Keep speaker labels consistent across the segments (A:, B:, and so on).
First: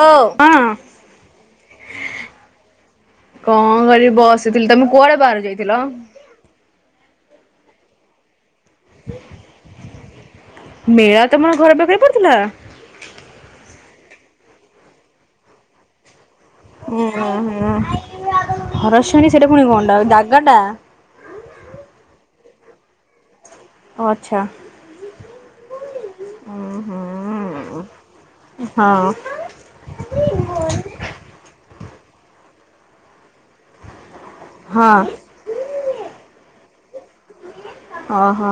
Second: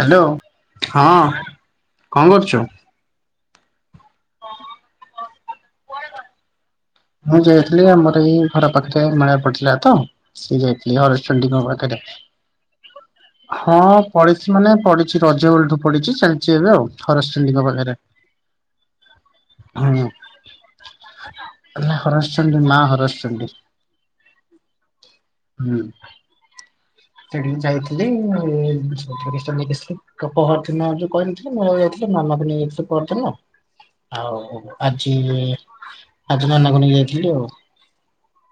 A: Hello ହଁ। କଣ କରୁଚୁ?
B: କଣ କରିବି ବସିଥିଲି। ତମେ କୁଆଡେ ବାହାରୁ ଯାଇଥିଲ?
A: ମୁଁ ଯାଇଥିଲି ଆମର ଏଇ ଘର ପାଖରେ ମେଳା ପଡିଥିଲା ତ। ସେଇ ଯାଇଥିଲା
B: ମେଳା ତମର
A: ହରଚଣ୍ଡୀ ଙ୍କ
B: ଘର
A: ପାଖରେ।
B: ପଡିଥିଲା?
A: ହଁ ପଡ଼ିଛି ମାନେ ପଡିଛି ରଜ ବେଳଠୁ ପଡିଛି ସେ
B: ଉଁ ହୁଁ ହୁଁ ହରଚଣ୍ଡୀ ସେଟା ପୁଣି କଣ ଟା ଜାଗା ଟା।
A: ନା ହର ସ ଚଣ୍ଡୀ ମା ହରସ ଚଣ୍ଡୀ।
B: ଓ ଆଚ୍ଛା।
A: ହୁଁ
B: ଉଁ
A: ସେଠିକି
B: ହୁଁ
A: ଯାଇଥିଲି ଏ
B: ହଁ
A: [inaudible] ହରଚଣ୍ଡୀ ଦେଖି କ ପହରଦିନ ଯଉ କହିନଥିଲି ମୁଁ [unintelligible] ଯାଉଥିଲି ମାମା କୁ ନେଇ ଯାଇଥିଲି ପହରଦିନ। ଆଉ
B: ହଁ
A: ଆଜି ଆଜି ନନାକୁ ନେଇକି ଯାଇଥିଲି ଆଉ।
B: ଓହୋ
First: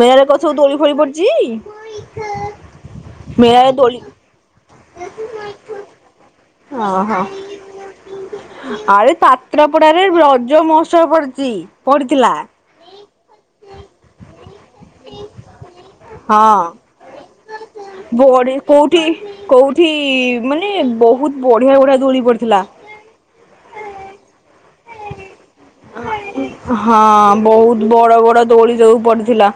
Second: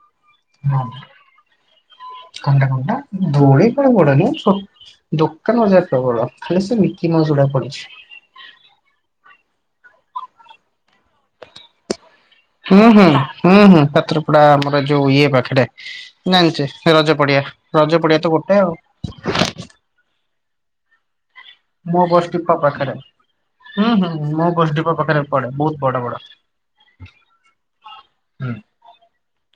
B: ମେଳାରେ କଣ ସବୁ ଦୋଳି ଫୋଳି ପଡିଛି?
A: କଣ ଟା କଣ ଟା ଦୋଳି ଫୋଳି ପଡେନି ଦୋକାନ ବଜାର ପ୍ରବଳ। ଖାଲି ସେ ମିକି
B: ଓହୋ
A: ମାଉସ ଗୁଡା ପଡିଚି।
B: ଆରେ ପାତ୍ରପଡାରେ ରଜ ମହୋତ୍ସବ ପଡଚି ପଡିଥିଲା।
A: ହୁଁ ହୁଁ ହୁଁ ହୁଁ ପାତ୍ରପଡା ଆମର ଯୋଉ ଇଏ ପାଖରେେ
B: ହଁ।
A: ଜାଣିଚେ ରଜ ପଡିଆ ରଜ ପଡିଆ ତ ଗୋଟେ ଆଉ।
B: ଥି ମାନେ ବହୁତ ବଢ଼ିଆ ବଢ଼ିଆ
A: ମୋ
B: ଦୋଳି
A: ବସ୍ ଡିପୋ
B: ପଡ଼ିଥିଲା।
A: ପାଖରେ। ହୁଁ ହୁଁ ମୋ ଗୋଷ୍ଠୀ ପାଖରେ ପଡେ ବହୁତ ବଡ ବଡ।
B: ହଁ ବହୁତ ବଡ ବଡ
A: ହୁଁ
B: ଦୋଳି ଯୋଉ ପଡିଥିଲା।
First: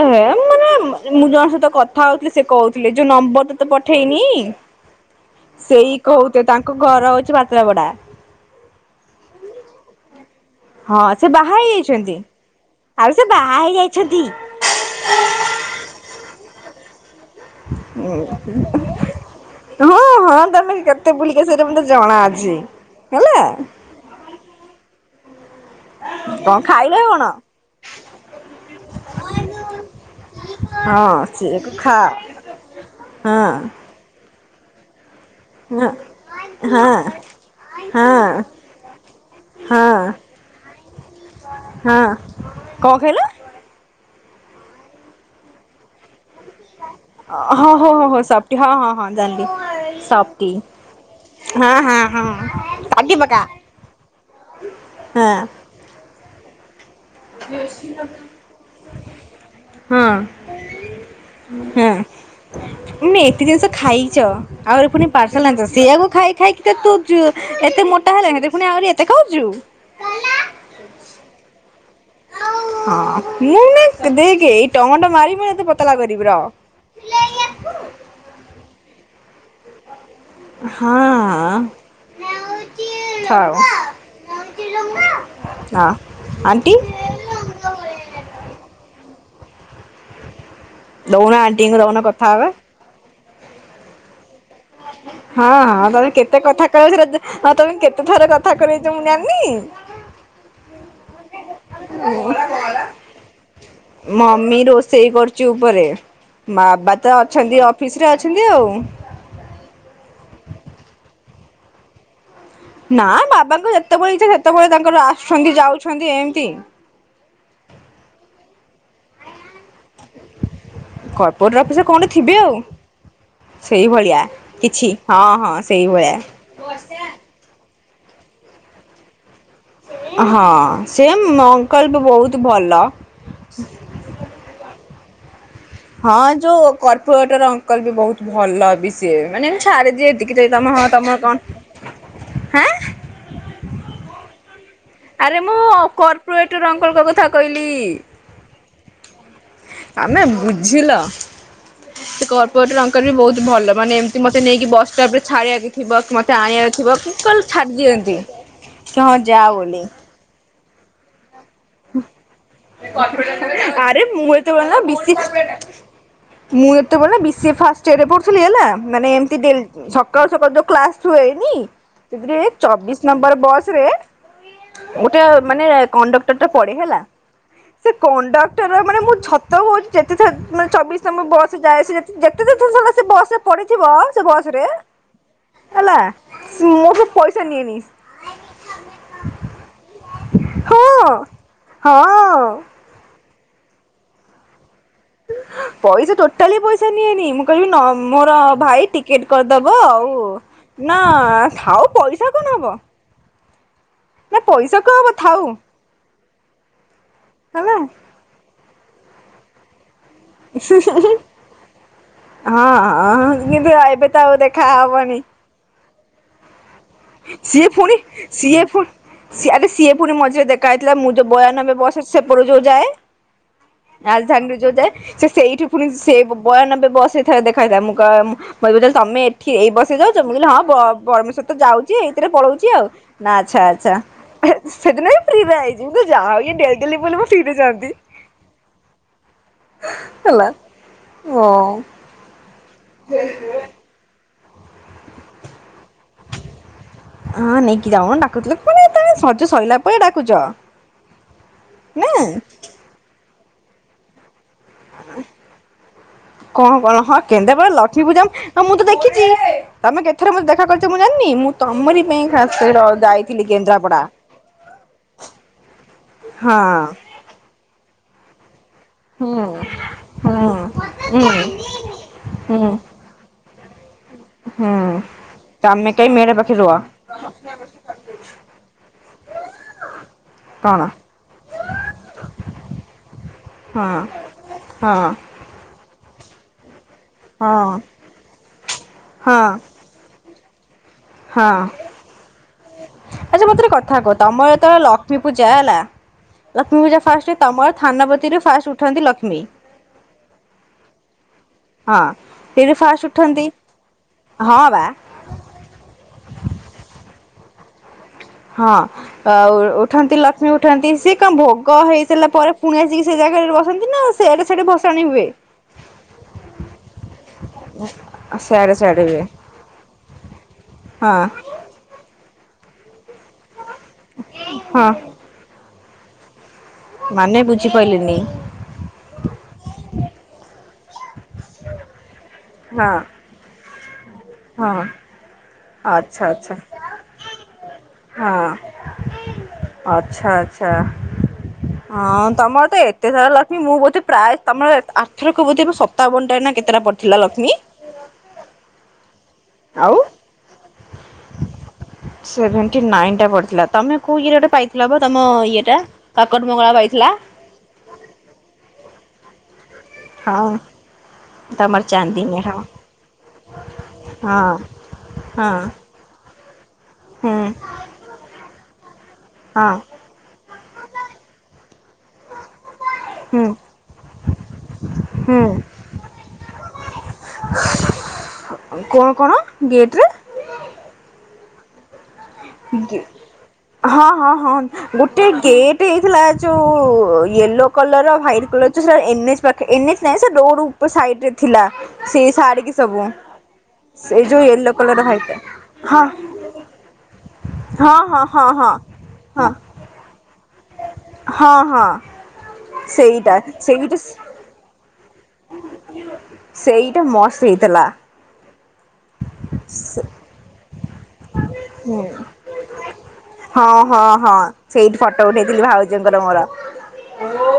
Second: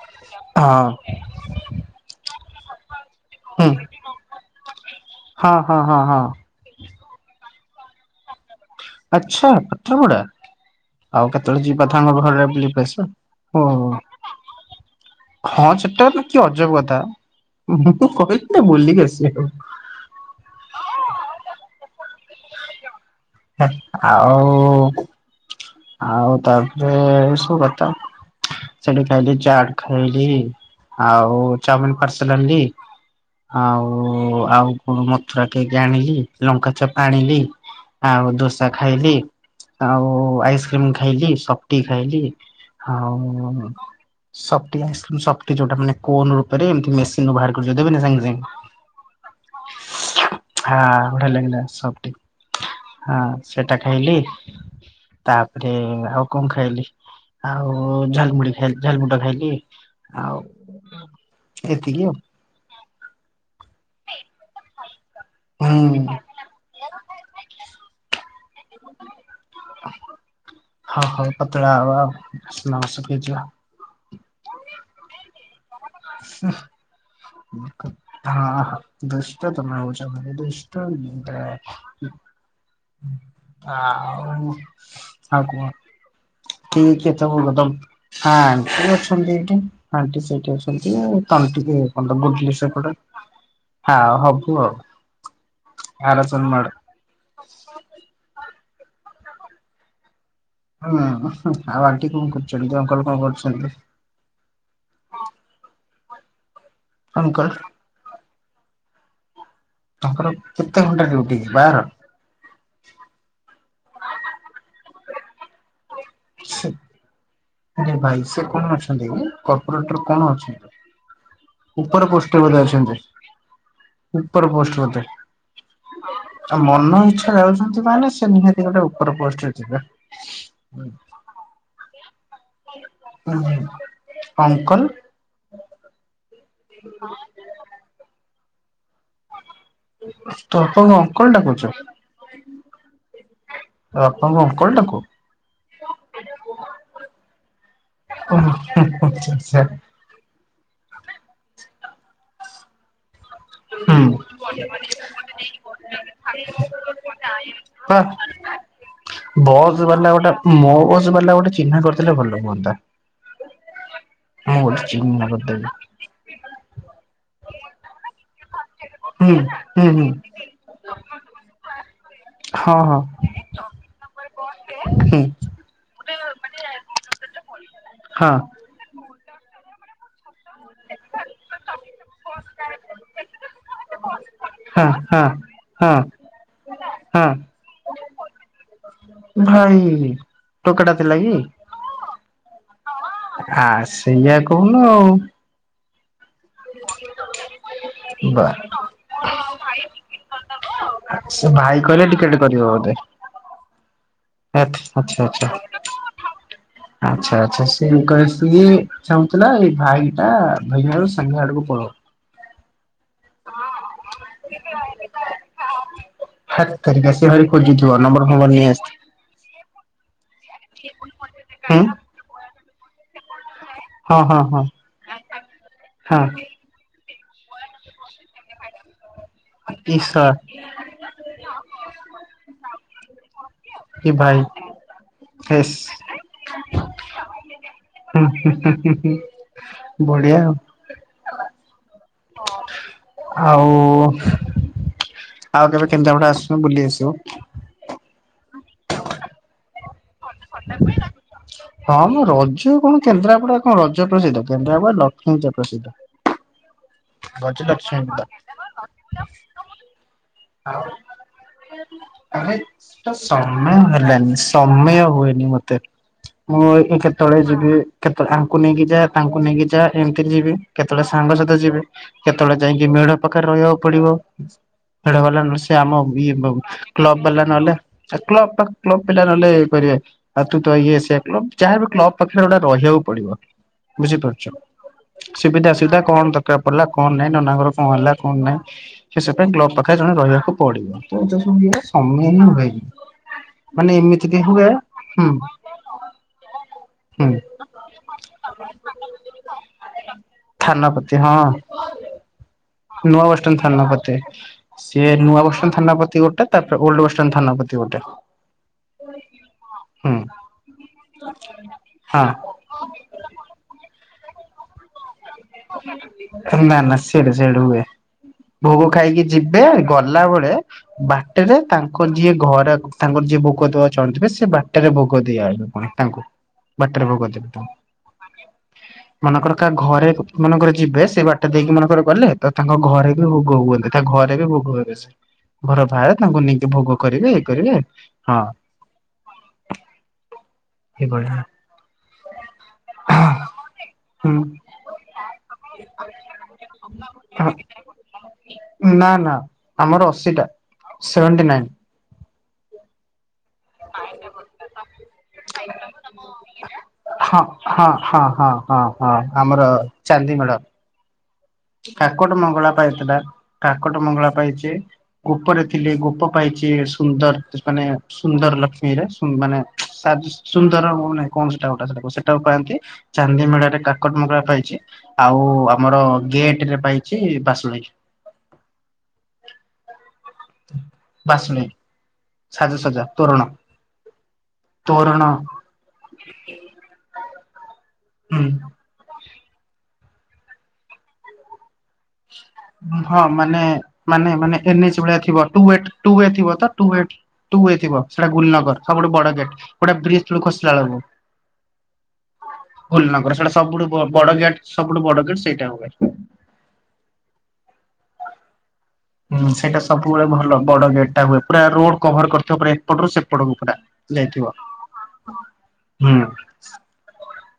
B: ଏ ମାନେ
A: ହଁ
B: ମୁଁ ଜଣଙ୍କ ସହିତ କଥା ହୋଉଥିଲି ସେ କହୁଥିଲି। ଯୋଉ ନମ୍ବର
A: ହୁଁ।
B: ତତେ ପଠେଇନି?
A: ହଁ ହଁ ହଁ ହଁ।
B: କୋ ଘର ହୋଉଚି ପାତ୍ରପଡା।
A: ଆଚ୍ଛା ପାତ୍ରପଡା?
B: ହଁ ସେ
A: ଆଉ
B: ବାହା
A: କେତୋଳେ ଯିବା ଥାଙ୍ଗ
B: ହେଇଯାଇଛନ୍ତି।
A: ଘରଆଡେ ବୁଲିକି
B: ଆରେ ସେ ବାହା
A: ଆସିବା।
B: ହେଇ ଯାଇଛନ୍ତି।
A: ହଁ ସେଟା ବି କି ଅଜବ କଥା ମୁଁ କହିଥିଲି ବୁଲିକି ଆସିବି ଆଉ।
B: ତମ ହଁ ହଁ ତମେ କେତେ ବୁଲିକି ଆସିବ ସେଇଟା ମତେ ଜଣାଅଛି।
A: ହେ ଆଉ ଆଉ
B: କଣ ଖାଇଲ
A: ତାପରେ
B: କଣ?
A: ଏସବୁ କଥା। ସେଠି ଖାଇଲି ଚାଟ ଖାଇଲି
B: ହଁ
A: ଆଉ
B: ସିଏ କୁ ଖା
A: ଚାଓମିନ ପାର୍ସଲ ଆଣଲି।
B: ହଁ।
A: ଆଉ ଆଉ ଉ ମଥୁରା
B: ହଁ
A: କେକଆଣିଲି। ଲଙ୍କା ଚପ
B: ହଁ।
A: ଆଣିଲି
B: ହଁ
A: ଆଉ ଦୋସା ଖାଇଲି।।
B: ହଁ
A: ଆଉ ଆଇସ୍କ୍ରିମ ଖାଇଲି, ସଫଟି
B: ହଁ
A: ଖାଇଲି।
B: କଣ
A: ଆଉ
B: କହିଲ?
A: ଶକ୍ତି ଆଇସ୍କ୍ରିମି ଶକ୍ତି ଯୋଉଟା ମାନେ କୋନରୁ। ଆରେ ଏମତି ମେସିନୁ ବାହାର
B: ହଁ ହଁ
A: କରି ଦେବେନି
B: ହଁ ହଁ
A: ସାଙ୍ଗେ
B: ସଫ୍ଟି ହଁ ହଁ ହଁ ଜାଣିଲି ସଫ୍ଟି
A: ସାଙ୍ଗେ। ହାଁ ବଢିଆ ଲାଗିଲା ଉଠେ
B: ହଁ ହଁ
A: ସଫଟ।
B: ହଁ
A: ହାଁ ସେଟା ଖାଇଲି।
B: ଆଁ।
A: ଏ ଆଉ କଣ ଖାଇଲି। ଆଉ ଝାଲ ମୁଢି ଖାଇଲି ଝାଲ ମୁୁଣ୍ଡଟା ଖାଇଲି
B: ହଁ
A: ଆଉ ଏତିକି ଆଉ।
B: ତମେ ଏତେ ଜିନିଷ ଖାଇଚ? ଆହୁରି ପୁଣି ପାର୍ସଲ୍ ଆଣଚ
A: ହୁଁ
B: ସିଆକୁ ଖାଇ ଖାଇ ତ ତୁଜ ଏତେ ମୋଟା ହେଲାଣି ଆହୁରି ଏତେ ଖାଉଚୁ।
A: ହଉ ହଉ ପତଳା ହବା ଆଉ। ସ୍ନ
B: ଆଉ
A: ଶୁଖିଯିବ।
B: ମୁଁ ଦେକ ଏଇ ଟମାଟୋ ମାରିିବ ଏତେ ବତ।
A: ହଁ ହଁ। ଦୁଷ୍ଟ ତମେ ହୋଉଚ ଭାରି ଦୁଷ୍ଟାମୀ ଟା
B: ହଁ।
A: ହୁଁ।
B: ଥାଉ।
A: ଆଉ ଆଉ କୁହ?
B: ହଁ ଆଣ୍ଟି।
A: ଠିକ ତମ ବଦମ ଆଣ୍ଟି ଅଛନ୍ତି କି? ଆଣ୍ଟି ସେଇଠି ଅଛ ଣ୍ଟି ମୋ
B: ଦଉନ
A: ତଣ୍ଟି କି
B: ଆଣ୍ଟିଙ୍କୁ
A: ଟିକେ
B: ଦଉନ
A: ତନେ
B: କଥା
A: ଟିକେ
B: ହେବେ।
A: ବୁଲି ସେପଟ ଆଉ ହେଉ।
B: ହଁ ତମେ କେତେ କଥା
A: ଆଡେ
B: କୋଉଥୁର ଯେ। ହଁ ତମେ କେତେ ଥର କଥା କରେଇଚ ମୁଁ ଜାନି।
A: ହଁ ଆଉ ଆଣ୍ଟି କଣ କରୁଚନ୍ତି? ଅଙ୍କଲ କଣ କରୁଚନ୍ତି?
B: ମମି ରୋଷେଇ କରୁଚି ଉପରେ, ବାବା ତ
A: ଅଙ୍କଲ
B: ଅଛନ୍ତିତ ଅ ଫିସରେ ଅଛନ୍ତି ଆଉ।
A: ତାଙ୍କର କେତେ ଘଣ୍ଟା ଡ଼ିୟୁଟି ବାର।
B: ନା ବାବାଙ୍କ ଯେତୋବେଳେ ଇଛା ସେତୋବେଳେ ତାଙ୍କର ଆସୁଚନ୍ତି ଯାଉଛନ୍ତି ଏମତି।
A: ରେ ଭାଇ ସେ କଣ ଅଛନ୍ତି? କର୍ପୋରେଟର କଣ ଅଛନ୍ତି?
B: କର୍ପୋରେଟ ଅଫିସରେ
A: ଉପର
B: କଣ ଥିବେ
A: ପୋଷ୍ଟରେ
B: ଆଉ।
A: ବୋଧେ ଅଛନ୍ତି।
B: ସେଇଭଳିଆ
A: ଉପର ପୋଷ୍ଟ
B: କିଛି
A: ବୋଧେ।
B: ହଁ ହଁ ସେଇଭଳିଆ।
A: ଆଉ ମନ ଇଚ୍ଛା ଯାଉଛନ୍ତି ମାନେ ସେ ନିହାତି ଗୋଟେ ଉପର ପୋଷ୍ଟରେ ଥିବେ।
B: ହଁ ସେମ ଅଙ୍କଲ ବି ବହୁତ ଭଲ।
A: ଉଁ ଅଙ୍କଲ
B: ହଁ ଯୋଉ କର୍ପୁରଟ ର ଅଙ୍କଲ ବି ବହୁତ ଭଲ ବି। ସିଏ ମାନେ ଛାଡ଼ି ଦିଏ ଟିକି ଟିକେ ତମହ ତମ ତମ କଣ। ହାଁ
A: ରତ୍ନଙ୍କ ଅଙ୍କଲ ଟାକୁ।
B: ଆରେ ମୁଁ କର୍ପୋରେଟର ଅଙ୍କଲ ଙ୍କ କଥା କହିଲି।
A: ଓ ଆଛା ଆଚ୍ଛା।
B: ଆମେ ବୁଝିଲ ସେ କର୍ପୋରେଟଙ୍କର ଅଙ୍କଲ ବି ବହୁତ ଭଲ ମାନେ
A: ହୁଁ।
B: ଏମିତି ମତେ ନେଇକି ବସ୍ ଷ୍ଟାପ ରେ ଛାଡିବାକୁ ଥିବ ମତେ ଆଣିବାକୁ ଥିବ କି କଲ ଛାଡି
A: ବା
B: ଦିଅନ୍ତି। କ ହଁ ଯାଅ
A: ବସ୍
B: ବୋଲି।
A: ବାଲା ଗୋଟେ ମୋ ବସ ପାରିଲା ଗୋଟେ। ଚିହ୍ନା କରିଦେଲେ ଭଲ ହୁଅନ୍ତା।
B: କର୍ପେରେଟର ଆରେ ମୁଁ ଏତେ ବାଲା
A: ଗୋଟେ ଚିହ୍ନା କରିଦେବି
B: ମୁଁ ଏତେ ବଡ଼କ ବିଶ୍ୱେ ସେ ଫାଷ୍ଟ। ଚେ ପୁଡୁଥିଲି ହେଲା ମାନେ
A: ହୁଁ
B: ଏମତି ଡେଲି
A: ହୁଁ ହୁଁ
B: ସକାଳୁ ସକାଳ ଯଉ କ୍ଲାସ ହୁଏନି। ସେ
A: ହଁ
B: ଚବିଶ
A: ହଁ।
B: ନମ୍ବର ବସ ରେ ଗୋଟେ
A: ହୁଁ।
B: ମାନେ କଣ୍ଡ ପଡ଼େ ହେଲା ସେ
A: ହଁ।
B: କଣ୍ଡକ୍ଟର ମାନେ ମୁଁ ଛ ତଉଛି ଯେତେ ଚ୍ଛା ମା ଚବିଶ ତମ ବସ ଯାଏ ଆସେ ଯେତେ ଥର ବସରେ ପଡିଥିବ ସେ ବସରେ
A: ହଁ ହଁ
B: ହେଲା
A: ହଁ
B: ମୁଁ ସେ ପଇସା ନିଏନି। ହ
A: ମୁଁ ଖାଇଯିବି ଟୋକେଟା ଥିଲା କି?
B: ହଁ ଅ।
A: ଆ ସେଇ ଯା କହୁନୁ ଆଉ।
B: ପଇସା ଟୋଟାଲି ପଇସା ନିଏନି ମୁଁ କହିବି ନ ମୋର
A: ବା
B: ଭାଇ ଟିକେଟ କରିଦବ ଆଉ ନା
A: ସେ ଭାଇ
B: ଆଉ
A: କହିଲେ
B: ପଇସା
A: ଟିକେଟ
B: କଣ ହବ? ନା
A: ଆା
B: ପଇସା କଣ ହବ
A: ଆଚ୍ଛା ଆଚ୍ଛା।
B: ଥାଉ
A: ଅଚ୍ଛା ଆଚ୍ଛା
B: ହେଲା।
A: ସେ କହସି ଚାହୁଁଥିଲା ଏଇ ଭାଇ ସେଟା ଭନରୁ ସନ୍ଧ୍ୟା ଆଡକୁ ପଳ।
B: ହଁ ହଁ ହଁ କିମିତି ଏବେ ତ ଆଉ ଦେଖା ହବନି।
A: ହାତ ତାରିଖା ସେ ଭାରି ଖୋଜୁଥିବ ନମ୍ବର ଫମ୍ବର ନେଇଆସିଥିବ।
B: ସିଆରେ ସିଏ ପୁରୀ ମଝିରେ ଦେଖା ହେଇଥିଲା ମୁଁ ଯୋଉ ବୟାନବେ
A: ହୁଁ।
B: ବର୍ଷ ସେପଟ ଯୋଉ ଯାଏ। ଆ
A: ହଁ ହଁ
B: ଧାଙ୍ଗଡି
A: ହଁ
B: ଯୋଉ ଯାଏ ସେ ସେଇଠୁ ପୁଣି ସେ
A: ହଁ।
B: ବୟାନବେ ବସେଇ ଏରେ ଦେଖାାଇଥିଲା ମୁଁ କ ତମେ ଏଠି ଏଇ ବସ
A: ଇଶା
B: ଯାଉଛ ମୁଁ କହିଲିଁ ପରମେଶ୍ୱର ତ ଯାଉଛି। ସିଏ ଏଇଥିରେ ପଳଉଛି ଆଉ ନା ଆଚ୍ଛା
A: କି ଭାଇ
B: ଆଚ୍ଛା। ସେଦିନ ବି ଫ୍ରି ରେ
A: ହେସ୍
B: ଆଇଛି ମୁଁ ତ ଯାହା ହଉ ଏ ଡେ ଡେଲି ବୋଲି ମୁଁ ଫିରେ ଯାଆନ୍ତି।
A: ସବୁ ଠିକ୍ ରେ ଚାଲିଚି। ହୁଁ ବଢିଆ ଆଉ।
B: ଅ।
A: ଆଉ। ଆଉ କେବେ କେନ୍ଦ୍ରାପଡ଼ା ଆସୁନୁ ବୁଲି ଆସିବ।
B: ହଁ ନେଇକି ଯାଉନ ଡାକୁଥିଲୁ ମାନେ ସେତେ ସଜ ସରିଲା ପରେ ଡାକୁଚ।
A: ହଁ ମ ରଜ କଣ କେନ୍ଦ୍ରାପଡା କଣ ରଜ ପ୍ରସିଦ୍ଧ କେନ୍ଦ୍ରାପଡା ରେ ଲକ୍ଷ୍ମୀ ପୂଜା ପ୍ରସିଦ୍ଧ।
B: କଣ କଣ ହଁ କେନ୍ଦ୍ରାପଡ଼ା ରେ ଲକ୍ଷ୍ମୀ ପୂଜା ହଁ ମୁଁ ତ ଦେଖିଛି। ତମେ କେଥରେ ମତେ ଦେଖା
A: ଆଉ
B: କରିଚ ମୁଁ ଜାଣିନି, ମୁଁ ତମରି ପାଇଁ
A: ଆରେ
B: ଖାସକରି
A: ସେଟା
B: ଯାଇଥିଲି
A: ସମୟ
B: କେନ୍ଦ୍ରାପଡା।
A: ହେଲାନି ସମୟ ହୁଏନି ମତେ। ମୁଁ ଏଇ କେତେବେଳେ ଯିବି କେତେଳେ ଆଙ୍କୁ ନେଇକି ଯା ତାଙ୍କୁ
B: ହୁଁ
A: ନେଇକି ଯା ଏମିତି ଯିବି କେତେବେଳେ
B: ହୁଁ
A: ସାଙ୍ଗ
B: ହୁଁ
A: ସହିତ ଯିବି କେତେବେଳେ
B: ହୁଁ
A: ଯାଇକି ମେଢ ପାଖରେ ରହିବାକୁ ପଡିବ।
B: ହୁଁ ତମେ କାହିଁ ମେଢ ପାଖରେ ରୁହ
A: [inaudible] କ୍ଲବ ବାଲା ନହେଲେ ଆ କ୍ଲବ ପା କ୍ଲବ ପିଲା ନହେଲେ ଇଏ କରିବେ। ଆ ତୁ ତ
B: କଣ
A: ଇଏ ସିଏ କ୍ଲବ ଯାହାବି କ୍ଲବ୍ ପାଖେରେ ଗୋଟେ ରହିଆକୁ ପଡିବ। ବୁଝିପାରୁଛ
B: ହଁ----ହଁ।
A: ସୁବିଧା ଅସୁବିଧା କଣ ଦରକାର ପଡିଲା କଣ ନାଇଁ
B: ହଁ
A: ନାନାଙ୍କର କଣ ହେଲା କଣ ନାଇଁ
B: ହଁ
A: ଏସବୁ ପାଇଁ କ୍ଲବ୍ ପାଖ୍ ପାଖେରେ ଜଣେ ରହିବାକୁ ପଡିବ, ତ
B: ହଁ
A: ସମୟ ହିଁ ହୁଏନି।
B: ଆଚ୍ଛା ମତେ ଗୋଟେ
A: ମାନେ
B: କଥା କୁହ,
A: ଏମିତି କି
B: ତମର
A: ହୁଏ
B: ଯେତେଳେ ଲକ୍ଷ୍ମୀ
A: ହୁଁ
B: ପୂଜା ହେଲା ଲକ୍ଷ୍ମୀ ପୂଜା
A: ହୁଁ
B: ଫାଷ୍ଟେ ତମର ଥାନପତୀରେ ଫାଷ୍ଟ୍ ଉଠନ୍ତି ଲକ୍ଷ୍ମୀ।
A: ଥାନାପତି ହଁ।
B: ହଁ। ସେଇଠୁ ଫାଷ୍ଟ
A: ନୂଆ
B: ଉଠନ୍ତି
A: ବସଷ୍ଟାଣ୍ଡ ଥାନାପତି।
B: ହଁ ବା
A: ସିଏ ନୂଆ ବସଷ୍ଟାଣ୍ଡ୍ ଥାନାପତି ଗୋଟେ ତାପରେ ଓଲଡ୍ ବସଷ୍ଟାଣ୍ଡ୍ ଥାନାପତି ଗୋଟେ।
B: ହଁ ଆ
A: ହୁଁ।
B: ଉଠନ୍ତି ଲକ୍ଷ୍ମୀ ଉଠନ୍ତି ସିଏ କଣ ଭୋଗ
A: ହଁ
B: ହେଇସାରିଲା ପରେ ପୁଣି ଆସିକି ସେ ଜାଗାରେ ରୁହନ୍ତି ନା ସେଆଡେ ସେଆଡେ ଭସାଣି ହୁଏ?
A: ନା ନା ସିଆଡେ ସିଆଡେ ହୁଏ।
B: ସେଆଡେ
A: ଭୋଗ
B: ସେଆଡେ ହୁଏ
A: ଖାଇକି ଯିବେ ଗଲାବେଳେ
B: ହଁ
A: ବାଟେରେ ତାଙ୍କ୍ ତାଙ୍କର ଯିଏ ଘରେ ତାଙ୍କର ଯିଏ ଭୋଗ ଦବା ଚାହୁଁଥିବେ ସିଏ
B: ହଁ।
A: ବାଟେରେ ଭୋଗ ଦେଇଆଣେ ହଁ ତାଙ୍କୁ। ବାଟରେ ଭୋଗ
B: ମାନେ
A: ଦେବ।
B: ବୁଝିପାରିଲିନି
A: ମନେକର କା ଘରେ ମାନେକର ଯିବେ ସେ ବାଟ ଦେଇକି ମନେକର ଗଲେ ତ ତାଙ୍କ
B: ହଁ
A: ଘରେ ବି ଭୋଗ ହୁଅନ୍ତି ତା ଘରେ ରେ ବି ଭୋଗ
B: ହଁ
A: ହେବେ ସେ। ଘର ବାହାରେ
B: ଆଚ୍ଛା
A: ତାଙ୍କୁ
B: ଆଚ୍ଛା।
A: ନେଇକି ଭୋଗ କରିବେ ଇଏ କରିବେ ହଁ।
B: ଆଚ୍ଛା ଆଚ୍ଛା।
A: ଏଇଭଳିଆ
B: ହଁ ତମର ତ ଏତେ ସାରା ଲକ୍ଷ୍ମୀ ମୁଁ ବୋଧେ
A: ହୁଁ
B: ପ୍ରାୟେ ତମର ଏତ୍ ଆ ରଥରକ ବୋଧେ ସତାବନଟା ନା କେତେଟା ପଡିଥିଲା ଲକ୍ଷ୍ମୀ।
A: ନା ନା
B: ଆଉ
A: ଆମର ଅଶୀଟା ସେଭେଣ୍ଟି ନାଇନ୍।
B: ସେଭେଣ୍ଟି ନାଇନ ଟା ପଡିଥିଲା ତମେ କୋଉ ଇଏରେ ଗୋଟେ ପାଇଥିଲ ବା ତମ ଇଏଟା କାକଟ ମଙ୍ଗଳା ପାଇଥିଲା।
A: ହଁ ହଁ ହଁ ହଁ ହଁ ହଁ ଆମର
B: ହଁ
A: ଚାନ୍ଦିମେଢ
B: ତମର
A: କାକଟ
B: ଚାନ୍ଦିନୀ ହଁ
A: ମଙ୍ଗଳା ପାଇଥିଲା କାକଟ ମଙ୍ଗଳା
B: ହଁ
A: ପାଇଚି
B: ହଁ
A: ଗୋପରେ ଥିଲୀ ଗୋପ ପାଇଚି
B: ହୁଁ
A: ସୁନ୍ଦର୍ ଜସ୍ ମାନେ ସୁନ୍ଦର ଲକ୍ଷ୍ମୀରେ ମାନେ
B: ହଁ
A: ସାଜ ସୁନ୍ଦର ହଉନାହିଁ। କଣ ସେଟା ଗୋଟା ସେଟାକ ସେଟାକୁ ପାଆନ୍ତି, ଚାନ୍ଦି
B: ହୁଁ
A: ମେଢରେ କାକଟ ମଙ୍ଗଳା ପାଇଚି ଆଉ ଆମର ଗେଟ୍ ରେ ପାଇଚି ବାସୁଳେଇ।
B: କଣ କଣ ଗେଟ୍ ରେ
A: ବାସୁଳେଇ। ସାଜସଜା ତୋରଣ
B: ଗେ-ହଁ ହଁ ହଁ
A: ତୋରଣ
B: ଗୋଟେ ଗେଟ୍ ହେଇଥିଲା ଯୋଉ ଉ ୟେଲୋ କଲରର୍
A: ହୁଁ
B: ହ୍ଵାଇଟ୍ କଲର ଯୋ ସେଇଟା ଏନ୍ ଏଚ୍ ପାଖେ ଏନ୍ ଏଚ ନାଇଁ ସେ ରୋଡ ଉପ-ସାଇଡ୍ ରେ ଥିଲା। ସେ ସାଡିକି ସବୁ
A: ହଁ ମାନେ
B: ସେ
A: ମାନେ
B: ଯୋଉ
A: ମାନେ
B: ୟେଲୋ
A: ଏନ୍ ଏଚ୍
B: କଲର
A: ଭଳିଆ
B: ହ୍ୱାଇଟ୍
A: ଥିବ ଟୁ ଏଟ୍
B: ହଁ
A: ଟୁ ୱେ ଥିବ ତ। ଟୁ ୱେଟ୍ ଟୁ ୱେ ଥିବ
B: ହଁ ହଁ
A: ସେଇଟା
B: ହଁ ହଁ
A: ଗୁଲନଗର ସବୁଠୁ ବଡ
B: ହଁ
A: ଗେଟ୍ ଗୋଟେ ବ୍ରିଜ ତଳୁକୁ ଖସିଲା ଏଳୁକୁ।
B: ହଁ ହଁ ସେଇଟା
A: ଗୁଲନଗର ସେଟା ସବୁଠୁ
B: ସେଇଟା
A: ବ-ବଡ ଗେଟ୍ ସବୁଠୁ ବଡ ଗେଟ୍ ସେଇଟା ହୁଏ।
B: ସେଇଟା ମସ୍ତ ହେଇଥେଲା।
A: ହୁଁ ସେଇଟା ସବୁବେଳେ ଭଲ ବଡ ଗେଟ୍ ଟା ହୁଏ ପୁରା ରୋଡ କଭର କରିଥିବ ପୁରା ଏପଟରୁ ସେପଟକୁ ପୁରା।
B: ହଁ ହଁ ହଁ
A: ଯାଇଥିବ
B: ସେଇଠି ଫଟୋ ଉଠେଇଥିଲି
A: ହୁଁ
B: ଭାଉଜଙ୍କର ମୋର।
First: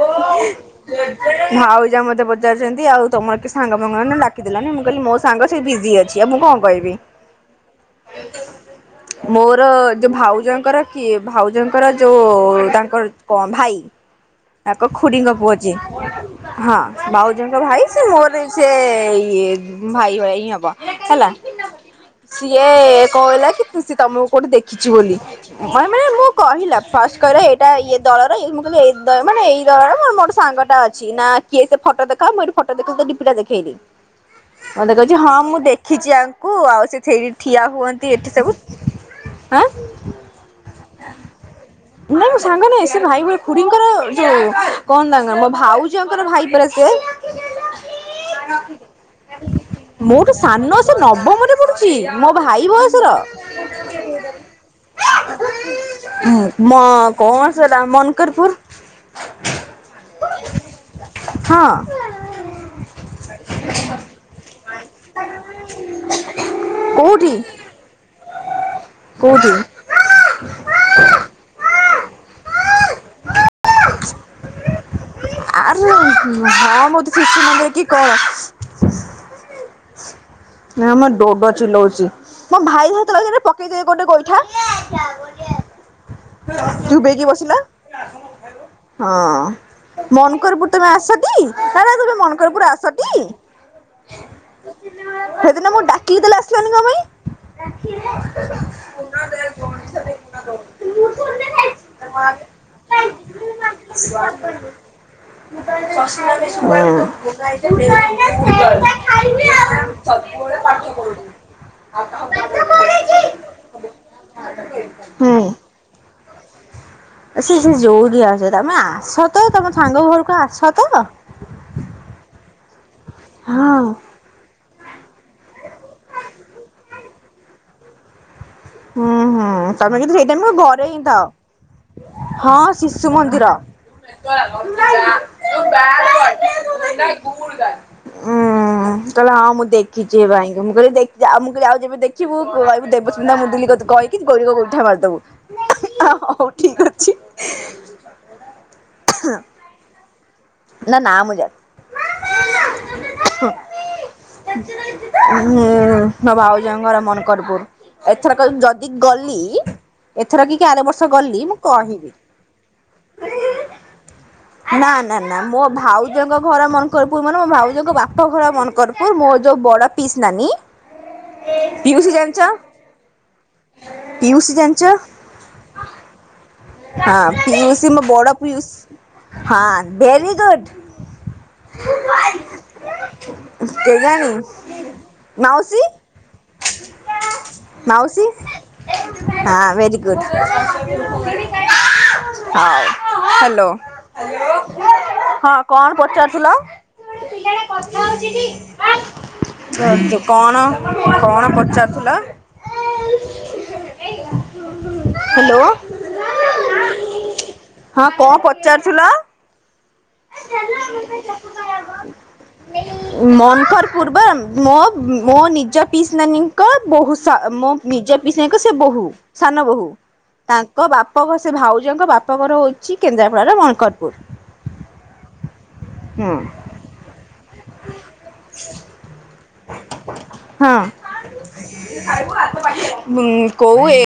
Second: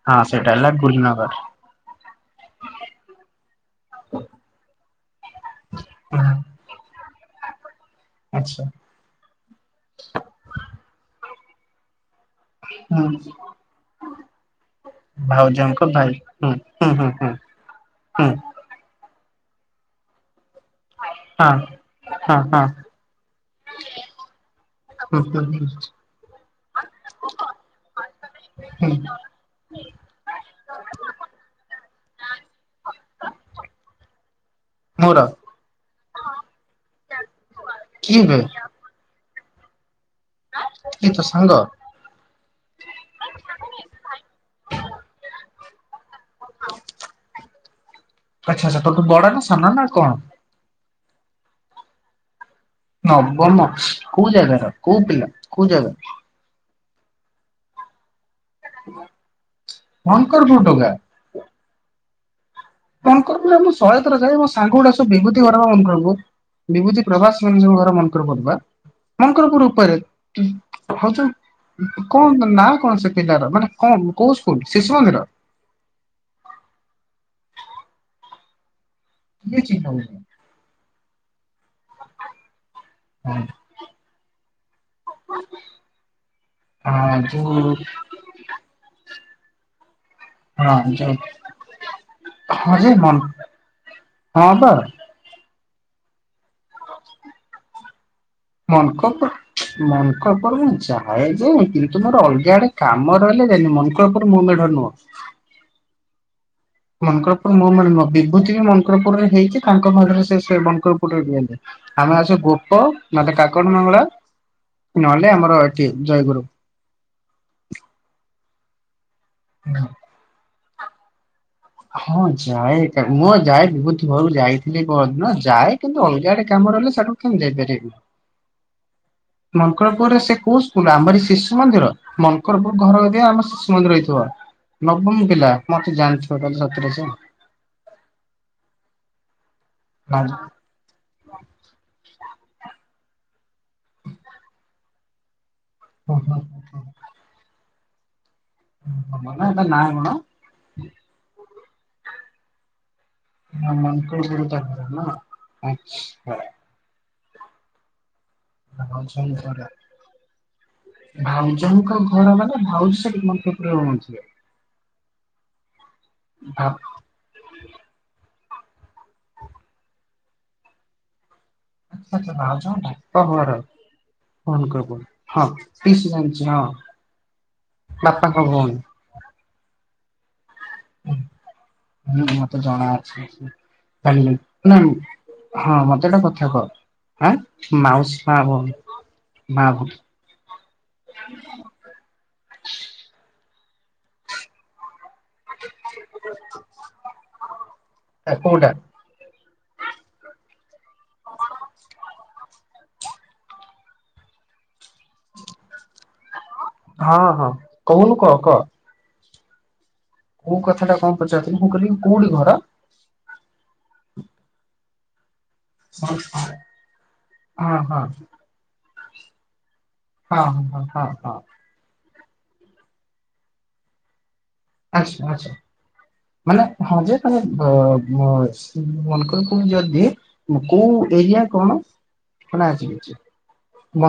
A: ହଁ ସେଇଟା ହେଲା ଗୁଲନଗର
B: ଭାଉଜ ମତେ ବ ପଚାରୁଛନ୍ତି ଆଉ ତମର କି ସାଙ୍ଗମାଙ୍ଗ ଡାକି ଦେଲନି ମୁଁ କହିଲି ମୋ ସାଙ୍ଗ ସେ ବିଜି ଅଛି।
A: ହୁଁ।
B: ମୁଁ କଣ କହିବି
A: ଆଚ୍ଛା
B: ମୋର ଯୋଉ ଭାଉଜଙ୍କର କି ଭାଉଜଙ୍କର ଯୋଉ
A: ହୁଁ
B: ତାଙ୍କର କ ଭାଇ ତାଙ୍କ ଖୁଡିଙ୍କ ପୁଅ ଯିଏ
A: ଭାଉଜଙ୍କ ଭାଇ ହୁଁ ହୁଁ ହୁଁ
B: ହଁ
A: ହୁଁ।
B: ଭାଉଜଙ୍କ ଭାଇ ସେ
A: ହୁଁ
B: ମୋର ସେଇ ଭାଇ ଭାଇ ହିଁ ହବ ହେଲା।
A: ହଁ ହଁ ହଁ
B: ସିଏ କହିଲା କି ସି ତମକୁ କୋଉଠି ଦେଖିଛି ବୋଲି।
A: ହୁଁ ହୁଁ ହୁଁ
B: ହ ମାନେ ମୁଁ କହିଲା ଫାଷ୍ଟ କହିଲା ଏଇଟା ଇଏ ଦଳର ମୁଁ କହିଲି
A: ହୁଁ।
B: ଏ ମାନେ ଏଇ ମୋର ସାଙ୍ଗ ଟା ଅଛି ନା କିଏ ସେ ଫଟୋ ଦେଖାଅ ମୁ ଏ ଫଟୋ ଦେଖ ଡିପି ଟା ଦେଖେଇଲି ମୋତେ କହୁଛି
A: ମୋର
B: ହଁ ମୁଁ ଦେଖିଛି ଆଙ୍କୁ ଆଉ ସେ ଠିଆ ହୁଅନ୍ତି
A: କିଏ
B: ଏଠି
A: ବେ
B: ସବୁ ଆଁ
A: ଏ ତ ସାଙ୍ଗ
B: ନାଇଁ ମୁଁ ସାଙ୍ଗ ନାଇଁ ସେ ଭାଇ ଭଳି ଖୁୀଡିଙ୍କର ଯୋଉ କଣ ତାଙ୍କ ମୋ ଭାଉ ଜଙ୍କର ଭାଇ ପରା ସେ।
A: ଆଚ୍ଛା ଆଚ୍ଛା ତୋଠୁ ବଡ଼ ନା ସାନ ନା କଣ?
B: ମୋଠୁ ସାନ ସେ ନବମରେ ପଡୁଛି ମୋ ଭାଇ ବୟସ।
A: ନବମ କୋଉ ଜାଗାର କୋଉ ପିଲା କୋଉ ଜାଗା?
B: ମ କଣ ସେଟା ମନକରପୁର
A: ମନକରପୁର ଟୋକା।
B: ହଁ
A: ମନକରପୁର ମୁଁ ଶହେ ଥର ଯାଏ, ମୋ ସାଙ୍ଗ ଗୁଡ଼ା ବିଭୂତି ଘର ପା ମନକରପୁର ବିଭୂତି
B: କୋଉଠି
A: ପ୍ରବାସ ସୁଇଁ ଯୋଉ ଘର ମନକରପୁର ବା।
B: କୋଉଠି?
A: ମନକରପୁର ଉପରେ ହଉଛ କଣ ନାଁ କଣ ସେ ପିଲାର ମାନେ କଣ କୋଉ ସ୍କୁଲ ଶିଶୁ ମନ୍ଦିର?
B: ଆରୁ ହଁ ମୋତେ ଶିଶୁ ମନ୍ଦିରେ କି କଣ
A: କିଛି ଖାଉନି।
B: ନା ମୋ ଡୋଡ ଚିଲଉଛି ମୋ ଭାଇ ହତ
A: ହଁ
B: ମାରିଦେବି ଗୋଟେ ଗୋଇ ଠା ଚୁପ୍
A: ହଁ
B: ହେଇକି
A: ଯୋଉ
B: ବସିଲା। ହଁ ମନକରପୁର ତମେ
A: ହଁ ଯୋଉ
B: ଆସଟି କ ତମେ ମନକରପୁର
A: ହଁ ଯେ ମନ
B: ଆସଟି
A: ହଁ ବା।
B: ସେଦିନ ମୁଁ ଡାକି ଦେଲେ ଆସିଲାନି କ ପାଇଁ?
A: ମନ ଖପ ମନଙ୍କପର ମୁଁ ଯାଏ ଯାଏ କିନ୍ତୁ ମୋର ଅଲଗା ଆଡ଼େ କାମ ରହିଲେ ଯାଇକି ମନ [unintelligible] ମୁଁ ମେଢ଼ ନୁହଁ।
B: ହଁ
A: ମନକରପୁର ମୋ ମାନ ମୋ ବିଭୂତି ବି ମନକରପୁରରେ ହେଇଛି ତାଙ୍କ ଭାଗରେ ସେ ମନକରପୁରରେ ବିଅେ ଆମେ ଆସୁ ଗୋପ ନହେଲେ କାକଟ ମଙ୍ଗଳା ନହେଲେ ଆମର ଏଠି ଜୟଗୁରୁ।
B: ସ ସେ ଯୋଉରିଆସ ତମେ ଆସ ତ ତମ ସାଙ୍ଗ ଘରକୁ ଆସ ତ।
A: ହଁ ଯାଏ ଏକା ମୁ ବା ଯାଏ
B: ହଁ
A: ବହୁତ ଘରକୁ ଯାଇ [unintelligible] ଯାଏ କିନ୍ତୁ ଅଲଗା ଆଡ଼େ କାମ ରହିଲେ [unintelligible] ନେଗେଟିଭ।
B: ହୁଁ ହୁଁ ତମେ କିନ୍ତୁ
A: ସେ
B: ସେଇଟା
A: କୋଉ
B: ଘରେ
A: ସ୍କୁଲ ଆମରି
B: ହେଇଥାଅ
A: ଶିଶୁ ମନ୍ଦିର
B: ହଁ
A: ମନକରପୁର ଘର
B: ଶିଶୁ
A: ଯଦି ଆମ
B: ମନ୍ଦିର।
A: ଶିଶୁ ମନ୍ଦିର ହେଇଥିବ।
B: [unintelligible] ଉୁଁ
A: ନବମ ପିଲା ମତେ ଜାଣିଥିବ ତାହେଲେ ସତରେ ସେ।
B: ତାହଲେ ହଁ ମୁଁ ଦେଖିଛି
A: ନା
B: ଏ ଭାଇଙ୍କୁ। ମୁଁ କହିଲି ଦେଖି ଆଉ ମୁଁ ଆଉ ଯେବେ ଦେଖିବୁ କହିବୁ ଦେବସ୍ମିତା ମୁଁ ଏମିତି କଥା କହିକି ଗୋଡ଼ରେ ଗୋଇଠା ମାରିଦବୁ।
A: ଓହୋ
B: ହଉ ଠିକ ଅଛି
A: ଓହୋ ମନ ଏଟା ନାଁ କଣ?
B: ତା ନାଁ ମୁଁ ଜାଣିନି। ମାମା
A: ଆଉ ମାଙ୍କଡ଼ ପରି ତା ଘର ନାଁ ଆଚ୍ଛା।
B: ଯୋଉ ଘର ମନଙ୍କରପୁର ଏଥର କିଲ ଯଦି ଗଲି
A: ଭାଉଜଙ୍କର
B: ଏଥର କି କି ଆର ବର୍ଷ ଗଲି ମୁଁ
A: ଭାଉଜଙ୍କ
B: କହିବି।
A: ଘର ମାନେ ଭାଉଜ ସେଠି ମନ ଖୁସିରେ ରହୁନଥିଲେ।
B: ନା ନା ନା ମୋ ଭାଉଜଙ୍କ
A: ଭା
B: ଘର ମନ୍ ମନଙ୍କରପୁର ମାନେ ମୋ ଭାଉଜଙ୍କ ବାପ ଘର ମନଙ୍କରପୁର। ମୋ ଯୋଉ ବଡ଼ ପିଇସୀ ନାନୀ ପିଉସୀ
A: ଆଚ୍ଛା ଆଚ୍ଛା
B: ଜାଣିଛ
A: ଭାଉଜଙ୍କ ବାପ ଘର
B: ପିଉସୀ
A: ଫୋନ
B: ଜାଣିଛ
A: କରବୋ ହଁ ପିଇସୀ ଜାଣିଚି ହଁ।
B: ହଁ ପିୟୁସି ମୋ ବଡ଼
A: ବାପାଙ୍କ
B: ପିୟୁସ୍
A: ଭଉଣୀ।
B: ହଁ ଭେରି ଗୁଡ଼୍।
A: ହୁଁ ମତେ ଜଣା ଅଛି। କାଲି
B: କେଜାଣି
A: ନା ହଁ
B: ମାଉସୀ
A: ମତେ ଗୋଟେ କଥା କହ। ଆଁ
B: ମାଉସୀ
A: ମା ଭଉଣୀ
B: ହଁ
A: ମା ଭଉଣୀ
B: ଭେରି ଗୁ ହଉ ହ୍ୟାଲୋ। ହଁ କଣ ପଚାରୁଥିଲ।
A: ଏ କୋଉଟା?
B: ରଜୋ କଣ କଣ ପଚାରୁଥିଲ? [unintelligible] ହ୍ୟାଲୋ
A: ହଁ ହଁ
B: ହଁ
A: କହୁନୁ କହ
B: କଣ
A: କହ
B: ପଚାରୁଥିଲ?
A: କୋଉ କଥାଟା କଣ ପଚାରଥିଲି? ମୁଁ କହିଲି କୋଉଠି ଘର?
B: ମନହରପୁର ବା ମୋ ମୋ ନି ନିଜ ପିଇସୀନାନୀଙ୍କ ବୋହୂ ସା ମୋ
A: ହଁ ହଁ।
B: ନିଜ ପିଇସୀନାନୀଙ୍କ ସେ ବୋହୂ ସାନ ବୋହୂ।
A: ହଁ ହଁ ହଁ
B: ତାଙ୍କ
A: ହଁ
B: ବାପ
A: ହଁ
B: ଘର ସେ ଭାଉଜଙ୍କ ବାପଘର ହଉଚି କେନ୍ଦ୍ରାପଡାର ମଙ୍କରପୁର।
A: ଆସ ଆସ ମାନେ
B: ହୁଁ
A: ହଁ ଯେ ମାନେ ମ ମନେ କର ଙ୍କୁ ଯଦି କୋଉ ଏରିଆ କଣ ଖୋଲା ଅଛି?
B: ହଁ କୋଉ